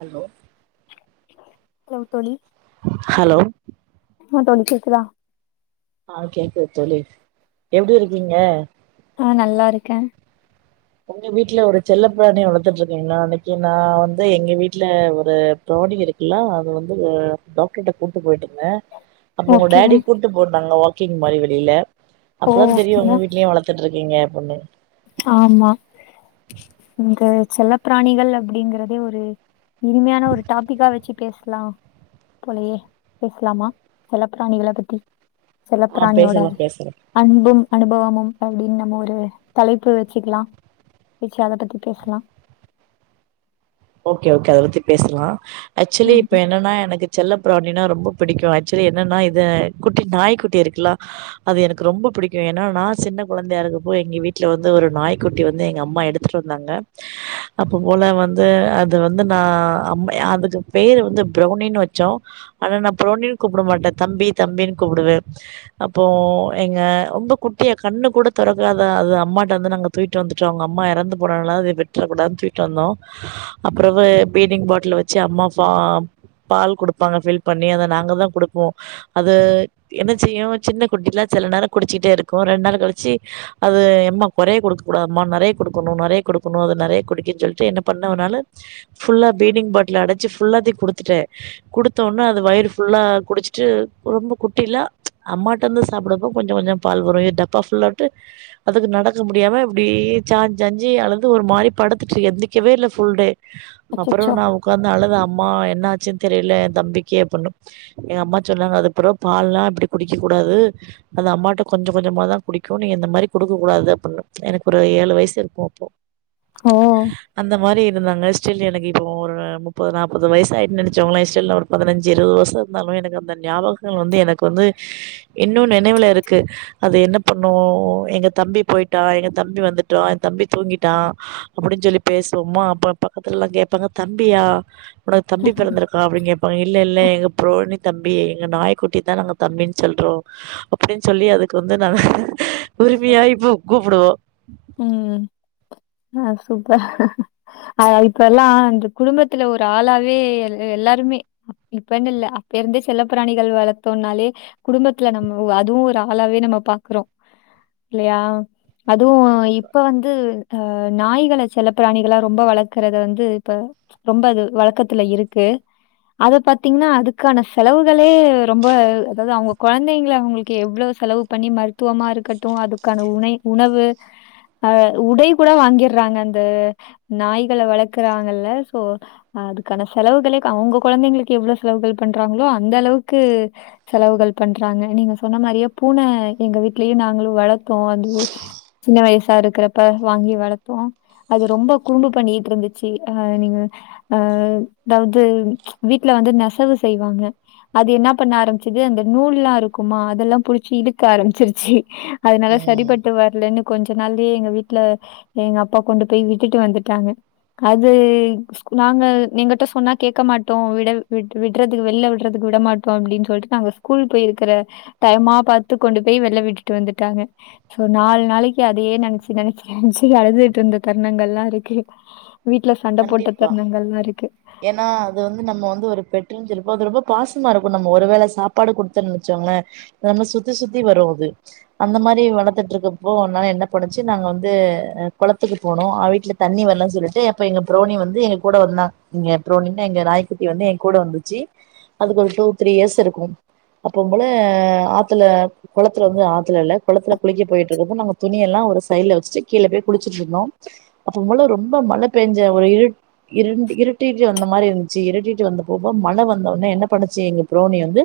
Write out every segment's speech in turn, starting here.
Hello hello தோழி hello ஆ தோழி கேக்குதா ஆ கேக்குது தோழி எப்டி இருக்கீங்க ஆ நல்லா இருக்க உங்க வீட்டுல ஒரு செல்ல பிராணிய வளத்துட்டு இருக்கீங்களா அன்னிக்கு நா வந்து எங்க வீட்ல ஒரு பிராணி இருக்கு இல்ல அது வந்து டாக்டர்ட்ட கூட்டு போய்ட்ருந்த அப்ப உங்க ஓகே டாடி கூட்டு போய் இருந்தாங்க வாக்கிங் மாரி வெளியில ஓ அப்பதா தெரியு ஓகே உங்க வீட்லயு வளத் த்துட்டு இருக்கீங்க அப்டின்னு ஆமா இங்க செல்ல பிராணிகள் அப்டிங்குறதே ஒரு இனிமையான ஒரு டாபிக்கா வச்சு பேசுலா போலயே பேசுலாமா செல்ல பிராணிகள பத்தி செல்ல ஆ பிராணியோட பேசலா பேசலா அன்பு அனுபவமு அப்டின்னு நம்ம ஒரு தலைப்பு வச்சுக்குலா வச்சு அத பத்தி பேசலா ஓகே ஓகே அத பத்தி பேசலா ஆக்சுலி இப்ப ஆமா என்னெனா எனக்கு செல்ல பிராணினா ரொம்ப பிடிக்கும் ஆக்சுலி என்னெனா இது குட்டி நாய்க் குட்டி இருக்குலா அது எனக்கு ரொம்போ பிடிக்கும் ஏன்னா நா சின்ன குழந்தையா இருக்கப்போ எங்க வீட்ல வந்து ஒரு நாய்க் குட்டி வந்து எங்க அம்மா எடுத்து வந்தாங்க அப்ப போல வந்து அது வந்து நா அம் அதுக்கு பேரு வந்து பிரௌனினு வச்சோ ஆனா நா பரளெனின்னு கூப்ட மாட்ட தம்பி தம்பின்னு கூப்புடுவ அப்போ எங்க ரொம்ப குட்டியா கண்ணு கூட தொறக்காத அது அம்மாட்ட வந்து நாங்க தூகிட்டு வந்துட்டோ அவுங்க அம்மா இறந்து போனனால அத விட்ற கூடாதுனு தூகிட்டு வந்தோ அப்பறவ பீடிங் பாட்ல வச்சு அம்மா பா பால் குடுப்பாங்க ஃபில் பண்ணி அத நாங்க தா குடுப்போ அது என்ன செய்யு சின்ன குட்டில செல நேர குடிச்சிட்டே இருக்கு ரெண்ட் நாள் கழிச்சி அது எம்மா கொறைய குடுக்க கூடாதம்மா நெறைய குடுக்குணு நெறைய குடுக்குணு அது நெறைய குடிக்க சொல்ட்டு என்ன பண்ணவனால ஃபுல்லா பீடீங் பாட்டில்ல அடச்சு ஃபுல்லாத்தையு குடுத்துட்ட குடுத்தோன அது வயிறு ஃபுல்லா குடிச்சிட்டு ரொம்ப குட்டில்லா அம்மாட்ட வந்து சாப்புடப்போ கொஞ்சோ கொஞ்சோ பால் வரு டப்பா ஃபுல்லாட்டு அதுக்கு நடக்க முடியாம இப்படி சாஞ்சு சாஞ்சு அழுது ஒரு மாரி படுத்துட்டு எந்திக் க்கவே இல்ல ஃபுல் டே அப்றோ அச்சச்சோ நா ஒக்காந்து அழுத அம்மா என்னாச்சுன் தெரியல எ தம்பிக்கி அப்புட்ணு எங்க அம்மா சொன்னாங்க அதுப்றோ பால்லா இப்டி குடிக்கக் கூடாது அது அம்மாட்ட கொஞ்ச கொஞ்சமாதா குடிக்கு நீ இந்த மாரி குடுக்கக் கூடாது அப்டின்னு எனக்கு ஒரு ஏழு வயசு இருக்கு அப்போ ஆ அந்த மாரி இருந்தாங்க ஸ்டில் எனக்கு இப்போ ஒரு முப்பது நாப்பது வயசு ஆயிட்டுன் நெனைச்சோங்களே ஸ்டில் ஒரு பதினஞ்சு இருவது வர்ஷ இருந்தாலு எனக்கு அந்த ஞாபக வந்து எனக்கு வந்து இன்னு நெனைவுல இருக்கு அது என்ன பண்ணு எங்க தம்பி போயிட்டா எங்க தம்பி வந்துட்டா எ தம்பி தூங்கிட்டா அப்டின் சொல்லி பேசுவோமா அப்ப பக்கத்துலலா கேப்பாங்க தம்பியா உனக்கு தம்பி பெறந்திருக் கா அப்டின் கேப்பாங்க இல்ல இல்ல எங்க ப்ரௌனி தம்பி எங்க நாய்க்குட்டிய தா நாங்க தம்பின் சொல்றோ அப்டின் சொல்லி அதுக்கு வந்து நாங்க உரிமையா இப்ப கூப்புடுவோ ம் ஆ சூப்பர் அத இப்பெல்லா அந்த குடும்பத்துல ஒரு ஆளாவே எல் எல்லாருமே இப்பன்னு இல்ல அப்ப இருந்தே செல்ல பிராணிகள் வளத்தோம்னாலே குடும்பத்துல நம்ம அதுவு ஒரு ஆளாவே நம்ம பாக்குறோ இல்லையா அதுவு அ கண்டிப்பா இப்ப வந்து அ நாய்கள செல்ல பிராணிகலா ரொம்ப வளக்குறத வந்து இப்ப ரொம்ப அது வழக்கத்துல இருக்கு அத பாத்தீங்னா அதுக்கான செலவுகளே ரொம்ப அதாவ்து அவுங்க கொழந்தைங்கள அவுங்குளுக்கு எவ்ளோ செலவு பண்ணி மருத்துவமா இருக்கட்டு அதுக்கான உணை உணவு அ உடை கூட வாங்கிர்றாங்க அந்த நாய்கள வளக்குறாங்கல்ல சோ அ அதுக்கான செலவுகளே க அவ்ங்க கொழந்தைங்களுக்கு எவ்ளோ செலவுகள் பண்றாங்களோ அந்த அளவுக்கு செலவுகள் பண்றாங்க நீங்க சொன்ன மாரியே பூன எங்க வீட்லயு நாங்களு வளத் த்தோ அது சின்ன வயசு தா இருக்குறப்ப வாங்கி வளத்தோ அது ரொம்ப குரும்பு பண்ணிட்ருந்துச்சு அ நீங்க அ அதாவ்து வீட்ல வந்து நெசவு செய்வாங்க அது என்னா பண்ண ஆரம்மிச்சது அந்த நூல்லா இருக்குமா அதெல்லா புடிச்சு இழுக்க ஆரம்மிச்சிருச்சு அதனால சரிபட்டு வர்லனு இதுனாலே எங்க வீட்ல எங்க அப்பா கொண்டு போய் விட்டுட்டு வந்துட்டாங்க அது நாங்கள் எங்கட்ட சொன்னா கேக்க மாட்டோ விட விட் விட்றதுக்கு வெளில விடுறதுக்கு விட மாட்டோ அப்டின் சொல்லிட்டு நாங்க ஸ்கூல் போயிருக்குற டைமா பாத்து கொண்டு போய் வெளில விட்டுட்டு வந்துட்டாங்க சோ நாலு நாளைக்கு அதையே நெனச்சு நெனச்சு நெனச்சு அழுதுகிட்ருந்த தருணங்கலா இருக்கு வீட்ல சண்ட போட்ட தருணங்கள்லா இருக்கு ஏனா அது வந்து நம்ம வந்து ஒரு பெட்டு செல்லிப்போ அது ரொம்ப பாசமா இருக்கு நம்ம ஒரு வேள சாப்பாடு குடுத்தன் வச்சோங்களே நம்ம சுத்தி சுத்தி வரு அது அந்த மாரி வளத்துட்ருக்கப்போ ஒரு நாள் என்ன பண்ணுச்சு நாங்க வந்து அ குளத்துக்கு போனோ ஆ வீட்ல தண்ணி வர்லன் சொல்லிட்டு அப்ப எங்க ப்ரௌனி வந்து எங்க கூட வந்தா எங்க ப்ரௌனினா எங்க நாய்க்குட்டி வந்து எ கூட வந்துச்சு அதுக்கு ஒரு டூ த்ரீ இயர்ஸ் இருக்கு அப்பம் போல ஆத்துல கொளத்துல வந்து ஆத்துல இல்ல கொளத்துல குளிக்க போயிட்ருக்கப்போ நாங்க துணியெல்லா ஒரு சைட்ல வெச்சுட்டு கீழ போய் குளிச்சுட்ருந்தோ அப்பம் போல ரொம்ப மழ பெஞ்ச ஒரு இருட் இருண்டு இருட்டிட்டு வந்த மாரி இருந்துச்சு இருட்டிட்டு வந்த போதுதா மழ வந்த ஒட்னே என்ன பண்ணுச்சு எங்க ப்ரௌனி வந்து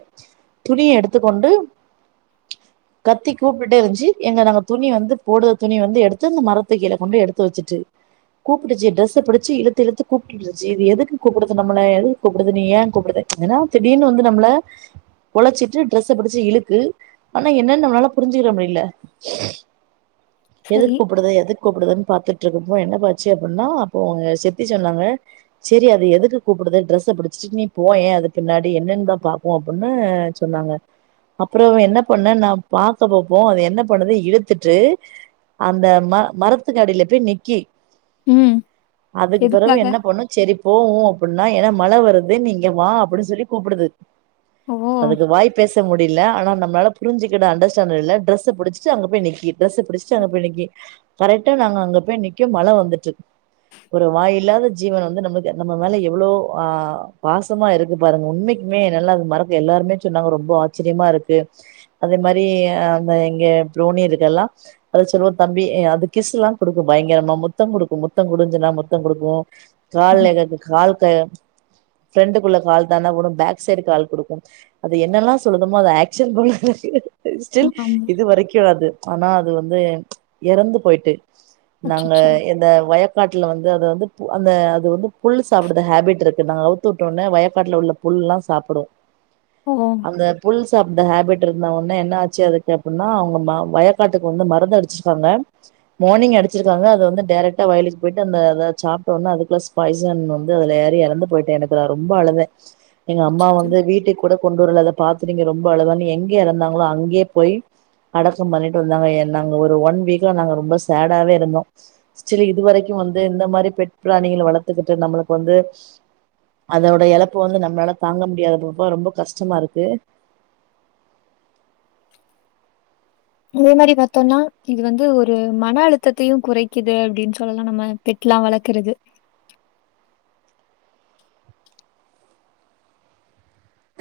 துணிய எடுத்து கொண்டு கத்தி கூப்பிட்டே இருந்துச்சு எங்க நாங்க துணி வந்து போடுத துணி வந்து எடுத்து அந்த மரத்து கீழ கொண்டு போய் எடுத்து வச்சுட்டு புடிச்சு ட்ரெஸ்ச புடிச்சு இழுத்து இழுத்து கூப்ட்டு இந்த ஜீவி எதுக்கு கூப்பிடுது நம்மள எதுக்கு கூப்பிடுது நீ ஏன் கூப்பிடுது என்னா திடீர்னு வந்து நம்மள ஒழச்சிட்டு டிரரெஸ்ஸ பிடிச்சு இழுக்கு ஆனா என்னன்னு நம்மளால புரிஞ்சுக்குற முடியல எதுக்கு சரி. கூப்பிடுது எதுக்கு கூப்பிடுதுன்னு பாத்துட்டு இருப்போ என்னபா ஆச்சு அப்டின்னா அப்போ அவுங்க சித்தி சொன்னாங்க சரி அது எதுக்கு கூப்பிடுது ட்ரெஸ பிடிச்சிட்டு நீ போயன் அது பின்னடி என்னன்ன தா பா ப்போ அப்டின்னு சொன்னாங்க அப்புறம் என்ன பண்ண நா பாக்க போப்போ அது என்ன பண்ணது இழுத்துட்டு அந்த ம மரத்துக்கடியில போய் நிக்கி ம் அதுக்கு பிறவு எதுக்காக? என்ன பண்ணு சரி போவு அப்டின்னா ஏன்னா மழை வருது நீ இங்க வா அப்டின்னு சொல்லி கூப்பிடுது ஓ! அதுக்கு வாய்ப்பு பேச முடியல ஆனா நம்மளால புரிஞ்சுகிட அண்டர்ஸ்டாண்டில்ல டிரஸ் புடிச்சட்டு அங்க போய் நிக்கி ட்ரெஸ புடிச்சட்டு அங்க போய் நிக்கி கரெக்டா நாங்க அங்க போய் நிக்க மழ வந்துட்டு ஒரு வாய் இல்லாத ஜீவன் வந்து நம்ம நம்ம மேல எவ்வளவு அ பாசமா இருக்கு பாருங்க உண்மைக்குமே நல்லா அது மறக்க எல்லாருமே சொன்னாங்க ரொம்ப ஆச்சரியமா இருக்கு அதே மாரி அ அந்த எங்க புரோணி இருக்க எல்லா அத சொல்லவ தம்பி அது கிஸ் எல்லா குடுக்கு பயங்கரமா முத்தம் குடுக்கு மு முத்தோ குடுனு சொன்ன முத்த குடுக்கு கால்ல நெக கால்க ஃப்ரண்டண்டுக்குள்ள கால் தான தா போடு பேக் சைடு கால் கொடுக்கு அது என்னெல்லா சொல்லுதுமோ அதது ஆக்ஷன் போல ஸ்டில் ஆமா. இது வரைக்கு அது ஆனா அது வந்து எறந்து போயிட்டு நாங்க அச்சச்சோ! இந்த வய க்காட்டுல வந்து அதது வந்து அந்த அது வந்து புல்லு சாப்பிடுற ஹேபிட் இருக்கு நாங்க அவுத்து வுட்டோனே வயக்காட்டல உள்ள புல்லா சாப்பிடு ஓ! அந்த புல்ஸ் அந்த ஹேபிட் இருந்தா ஒன்னே என்ன ஆச்சு அதுக்கு அப்டின்னா அவங்க வயக்காட்டுக்கு வந்து மருந்து அடிச்சிருக்காங்க மார்னி்ங் அடிச்சிருக்காங்க அது வந்து டைரெட்ட வயலு போயிட்டு அந்த அத சாப்பிட்டோடனா அதுக்குள்ள ஸ்பாயசன் வந்து அதுல ஏறி எறந்து போயிட்டு எனக்கு ரொம்ப அழுதே எங்க அம்மா அச்சச்சோ! வந்து வீட்டுக்கு கூட கொண்டு வரல அத பாத்து நீங்க ரொம்ப அழவனு எங்க எறந்தாங்களோ அங்கேயே போய் அடக்கம் பண்ணிட்டு வந்தாங்க நாங்க ஒரு ஒன் வீக்கா நாங்க ரொம்ப சேடாவே இருந்தோ ஸ்டில் இதுவரைக்கு வந்து இந்த மாரி பெட் பிராணிகளை வளத்துக்கிட்டு நம்மளுக்கு வந்து அதோட எழப்பு வந்து நம்மளால தாங்க முடியாத போப்ப ரொம்ப கஷ்டமா இருக்கு அதே மாரி பாத்தோம்னா இது வந்து ஒரு மன அழுத்தத்தையு குறைக்குது அப்டின்னு சொல்லலா நம்ம பெட்லா வளக்கறது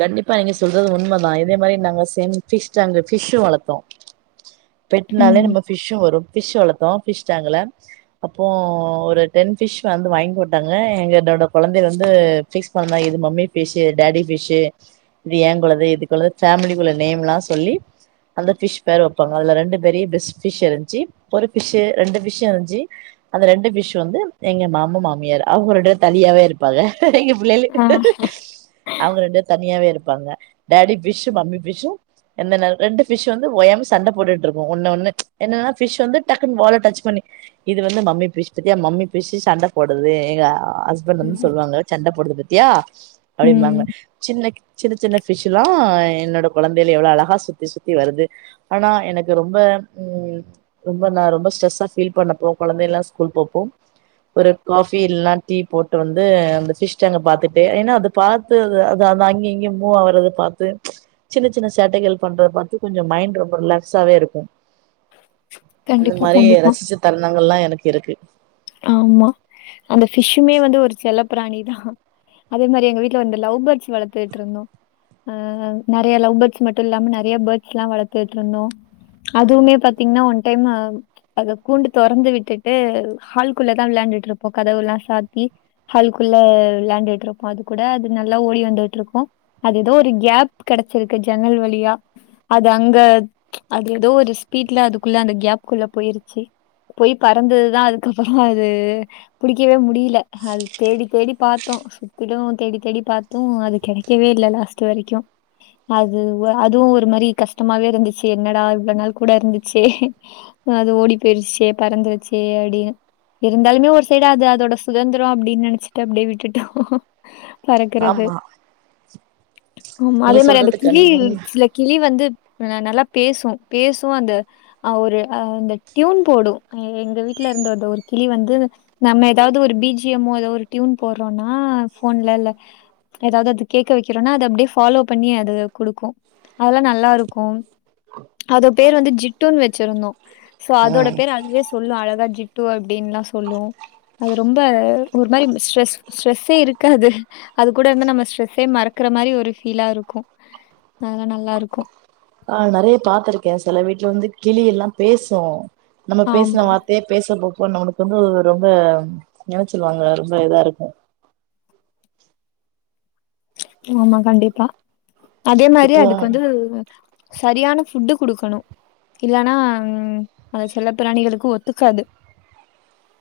கண்டிப்பா நீங்க சொல்றது உண்மதா இதே மாரி நாங்க செம் ஃபிஷ் டேங்க் வச்சு ஃபிஷ்ஸு வளத்தோ பெட்னாலே ம். நம்ம ஃபிஷ்ஸு வரு ஃபிஷ் வளத்தோ ஃபிஷ்டாங்க்ள அப்போ ஒரு டென் ஃபிஷ் வந்து வாங்கி போட்டாங்க எங்க என்னோட கொழந்தை வந்து ஃபிக்ஸ் பண்ணா இது மம்மி ஃபிஷ் இது டாடி ஃபிஷ் இது ஏ குள்ளது இதுகுள்ளது ஃபேமிலிக்குள்ள நேம்ல்லா சொல்லி அந்த ஃபிஷ் பேர் வப்பாங்க அதுல ரெண்டு பெரிய பெஸ்ட் ஃபிஷ் இருந்ச்சு ஒரு ஃபிஷ்ஷு ரெண்டு ஃபிஷ்ஷு இருஞ்சு அந்த ரெண்டு ஃபிஷ் வந்து எங்க மாம மாமியார் அவங்க ரெண்டு பேரு தனியாவே இருப்பாங்க பிள்ளைலு ஆ. அவங்க ரெண்டு பேரு தனியாவே இருப்பாங்க டாடி ஃபிஷ்ஷு மம்மி ஃபிஷ்ஷு எந்தனல் ரெண்டு ஃபிஷ் வந்து ஓயாம சண்ட போட்டுட்டுருக்கு ஒன்ன ஒன்னு என்னன்னா ஃபிஷ் வந்து டக்குன் வால டச் பண்ணி இது வந்து மம்மி ஃபிஷ் பாத்தியா மம்மி ஃபிஷ் சண்ட போடுதேங்கா ஹஸ்பண்ட் வந்து ம். சொல்லுவாங்க சண்ட போடுது பத்தியா ம். அப்டின்வாங்க சின்ன சின்ன சின்ன ஃபிஷ்ல்லா என்னோட கொழந்தைல எவ்ளோ அழகா சுத்தி சுத்தி வருது ஆனா எனக்கு ரொம்ப ம் ரொம்ப நா ரொம்ப ஸ்டரெஸ்ஸா ஃபீல் பண்ணப்போ கொழந்தைல்லா ஸ்கூல் போப்போ ஒரு காஃபி இல்லனா டீ போட்டு வந்து அந்த ஃபிஷ் டேங்க பாத்துட்டு ஏன்னா அத பாத்து அது தாதா அங்க இங்கயு மூவாவுரத பாத்து சின்ன சின்ன சேட்டைகள் பண்ற பாத்து கொஞ்சொ மைண்ட் ரொம்ப ரிலாக்ஸாவே இருக்கு அந்த கண்டிப்பா, மாரி கண்டிப்பா. ரசிச்ச தருணங்கல்லா எனக்கு இருக்கு ஆமா அந்த ஃபிஷ்ஷுமே வந்து ஒரு செல்ல பிராணிதா அதே மாரி எங்க வீட்ல வந்து லவ் பேட்ஸ் வளத்துட்டு இருந்தோ ஆ நெறய லவ் பேர்ட்ஸ் மட்டு இல்லாம நெறய பேர்ட்ஸ்ல்லா வளத்துட்டுருந்தோ அதுவுமே பாத்தீங்கன்னா ஒன் டைம் அத கூண்டு தொறந்து விட்டுட்டு ஹால்குள்ளதா விளாண்டுட் இருப்பா கதவெல்லா சாத்தி ஹால்குள்ள விளாண்டுட் இருப்பொ அது கூட அது நல்லா ஓடி வந்துட்டுருக்கு அது எதோ ஒரு கேப் கெடைச்சிருக்கு ஜன்னல் வழியா அது அங்க அது எதோ ஒரு ஸ்பீட்ல அதுக்குள்ள அந்த கேப்குல்ல போய்ருச்சு போய் பறந்ததுதா அதுக்கப்புறோ அது புடிக்கவே முடில அது தேடி தேடி பாத்தோ சுத்திலு தேடி தேடி பாத்து அது கெடைக்கவே இல்ல லாஸ்ட் வரைக்கு அதுவ அதுவு ஒரு மாரி கஷ்டமாவே இருந்துச்சு என்னடா இவ்ளோ நாள் கூட இருந்துச்சே அது ஓடி போயிருச்சே பறந்துருச்சே அப்டின்னு இருந்தாலுமே ஒரு சைடு அது அதோட சுதந்திரோ அப்டின்னு நெனைச்சிட்டு அப்டியே விட்டுட்டோ பறக்கறது ஆமா ஆமா நீங்க அதே மாரி அந்த சொல்றது கிளி கண் உண்ம இருஞ்சில கிளி வந்து நல்லா பேசு பேசும் அந்த அ ஒரு அ இந்த ட்யூன் போடு அ எங்க வீட்ல இருந்த அந்த ஒரு கிளி வந்து நம்ம எதாவ்து ஒரு பி ஜி எம் மோ எதோ ஒரு டியூன் போடுறோனா ஃபோன்லோள்ள எதாவ்து அது கேக்க வைக்கிறோனா அது அப்டியே ஃபாலோ பண்ணி அது குடுக்கு அதெல்லா நல்லா இருக்கு அதோ பேர் வந்து ஜிட்டுன் வச்சிருந்தோ சோ ஆ அதோட பேர் அதுவே சொல்லு அழகா ஜிட் டு அப்டின்லா சொல்லு அது ரொம்ப ஒரு மாரி ஸ்ட்ரெஸ் ஸ்ட்ரெஸ்ஸே இருக்காது அது கூட இருந்தா நம்ம ஸ்ட்ரெஸ்ஸே மறக்கற மாரி ஒரு ஃபீலா இருக்கு அதலா நல்லாருக்கு ஆ நெறய பாத்துருக்கே செல வீட்ல வந்து கிளி எல்லா பேசு நம்ம ஆமா, பேசுன வார் த்தயே பேச போ அப்ப நம்மளுக்கு வந்து ரொம்ப என்ன சொல்வாங்க ரொம்ப இதா இருக்கு ஆமா கண்டிப்பா அதே மாரி இப்போ அதுக்கு வந்து சரியான ஃபுட்டு குடுக்கணு இல்லன்னா ம் அது செல்ல பிராணிகளுக்கு ஒத்துக்காது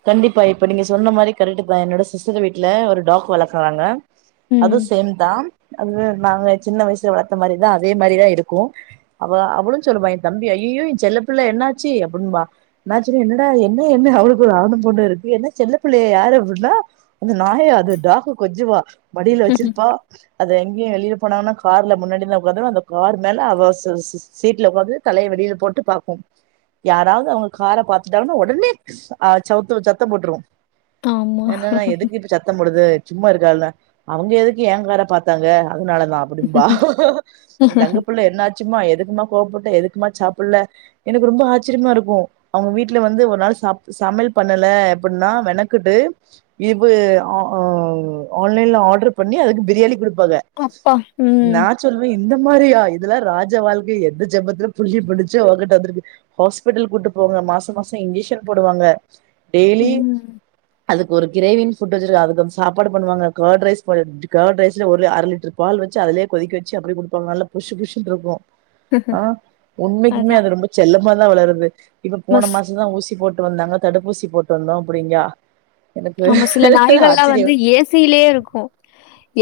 கண்டிப்பா இப்ப நீங்க சொன்ன மாரி கரெக்ட்தா என்னோட சிஸ்டர் வீட்ல ஒரு டாக் வளக்குறாங்க ம். அதுவ் சேம்தா அது நாங்க சின்ன வய்சுல வளத்த மாரிதா அதே மாரிதா இருக்கு அவ அவளுஞ் சொல்லுவா ஏந்தம்பி ஐயையோ ஏஞ்செல்ல புள்ள என்னாச்சி அபுன்பா நாஞ் சொல்வ என்னடா என்ன என்ன அவு ங்கொரு ஆணு பொண்ணு இருக்கு என்ன செல்லப் பிள்ளைய யாரு அப்புன்னா அந்த நாயா அது டாஃக்க கொஞ்சுவா மடில வச்சிருப்பா அத எங்கியு வெளில போனாங்கன்னா கார்ல முன்னாடிதா உக்காந்துரு அந்த கார் மேல அவ சுசுஸ் சீட்ல உக்காந்து தலைய வெளில போட்டு பாக்கு யாராவது அவுங்க கார பாத்துட்டாங்கனா ஒடனே ஆ ச்சவ்த்தோ சத்த போட்டுரு ஆமா. என்னனா எதுக்கு இப்ப ச்சத்தம் போடுது ச்சும்மா இருக்கால்னா அவுங்க எதுக்கு ஏங்கார பாத்தாங்க அதனாலதாப் அப்டிம்பா ஏந்தங்க பிள்ள என்னாச்சுமா எதுக்குமா கோவப்பட்ட எதுக்குமா சாசாப்புல்ல எனக்கு ரொம்ப ஆச்சரியமாருக்கு அவுங்க வீட்ல வந்து ஒரு நாள் சாப் சமைல் பண்ணல அப்பின்னா வெனக்குடு இபு அ அவ் ஆன்லைன்ல ஆட்ரு பண்ணி அதுக்கு பிரியாணி குடுப்பாங்க கொப்பா உம் ச்சொல்வே இந்த மாரியா இதலா ராஜ வாழ்க்க எந்த ஜெம்பத்துல புள்ளியம் பன்னுச்சோ ஒங்கிட்ட வந்த்ருக்கு ஹாஸ்பிட்டல் கூட்டு போங்க மாச மாசோ இன்கீஷன் போடுவாங்க டெய்லி ம். அதுக் ஒரு க்ரேவின் ஃபுட் வச்சிருக அது தம் சாப்பாடு பண்ணுவாங்க கட் ரைஸ் [unintelligible] கட் ரைஸ்ல ஒர்லே அர லிட்ரு பால் வச்சு அதுலயே கொதிக்க வச்சு அப்டே குடுப்பாங்க நல்ல புஷ்ஷு புஷ்ஷுன்ருக்கு ஆ உண்மைக்குமே அது அதான் ரொம்ப செல்லமாதா வளருது இப்ப போன மஸ் மாசன் தா ஊசி போட் டு வந்தாங்க தடுப்பூசி போட்டு வந்தோ அப்படிங்கா ஆமா சில நாய்கள்லா வந்து ஏ சி லே ருக்கு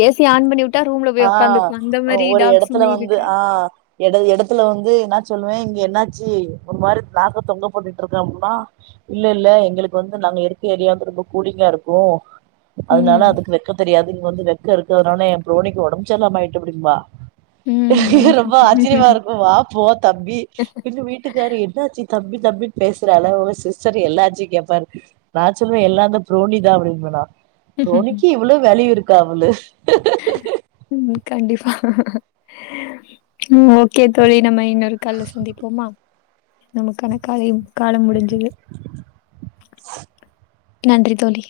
ஏ சி ஆன் பண்ணிவுட் டா ரூம்ல ஆ போய் உக்காந்துக்லா அந்த மாரி டாக்ஸுமே இருக்கு எடது எடத்துல வந்து நா ச்சொல்லுவே இங்க என்னாச்சி ஒரு மாரி நாக்க தொங்க போட்டுட்ருக்கே அப்புனா இல்லல்ல எங்களுக்கு வந்து நாங்க இருக்க ஏரியா வந்து ரொம்ப கூலிங்கா இருக்கு அதனால ம். அதுக்கு வெக்கத் தெரியாது இங் வந்து வெக்க இருக்குறனொனே எம் ப்ரோனிக்கு ஒடம்ச்செர்லாம ஆய்ட்டு அப்படிம்பா ம். ரொம்ப ஆச்சரியமா இருக்கு வா போ தம்பி எங்க வீட் ட்டுக்காரு என்னாச்சி தம்பி தம்பின் பேசுறால உங்க சிஸ்டர் எல்லாச்சி கேப்பாரு நா ச்சொல்வே எல்லா அந்த ப்ரோனிதா அப்டின்ப நா ப்ரோனிக்கி இவ்ளவ் வேல்யூ இருக்கா அவ்ளு உம் கண்டிப்பா ம் ஓகே தோழி நம்ம இன்னொரு கால்ல சந்திப்போமா நமக்கான காலையும் காலம் முடிஞ்சது நன்றி தோழி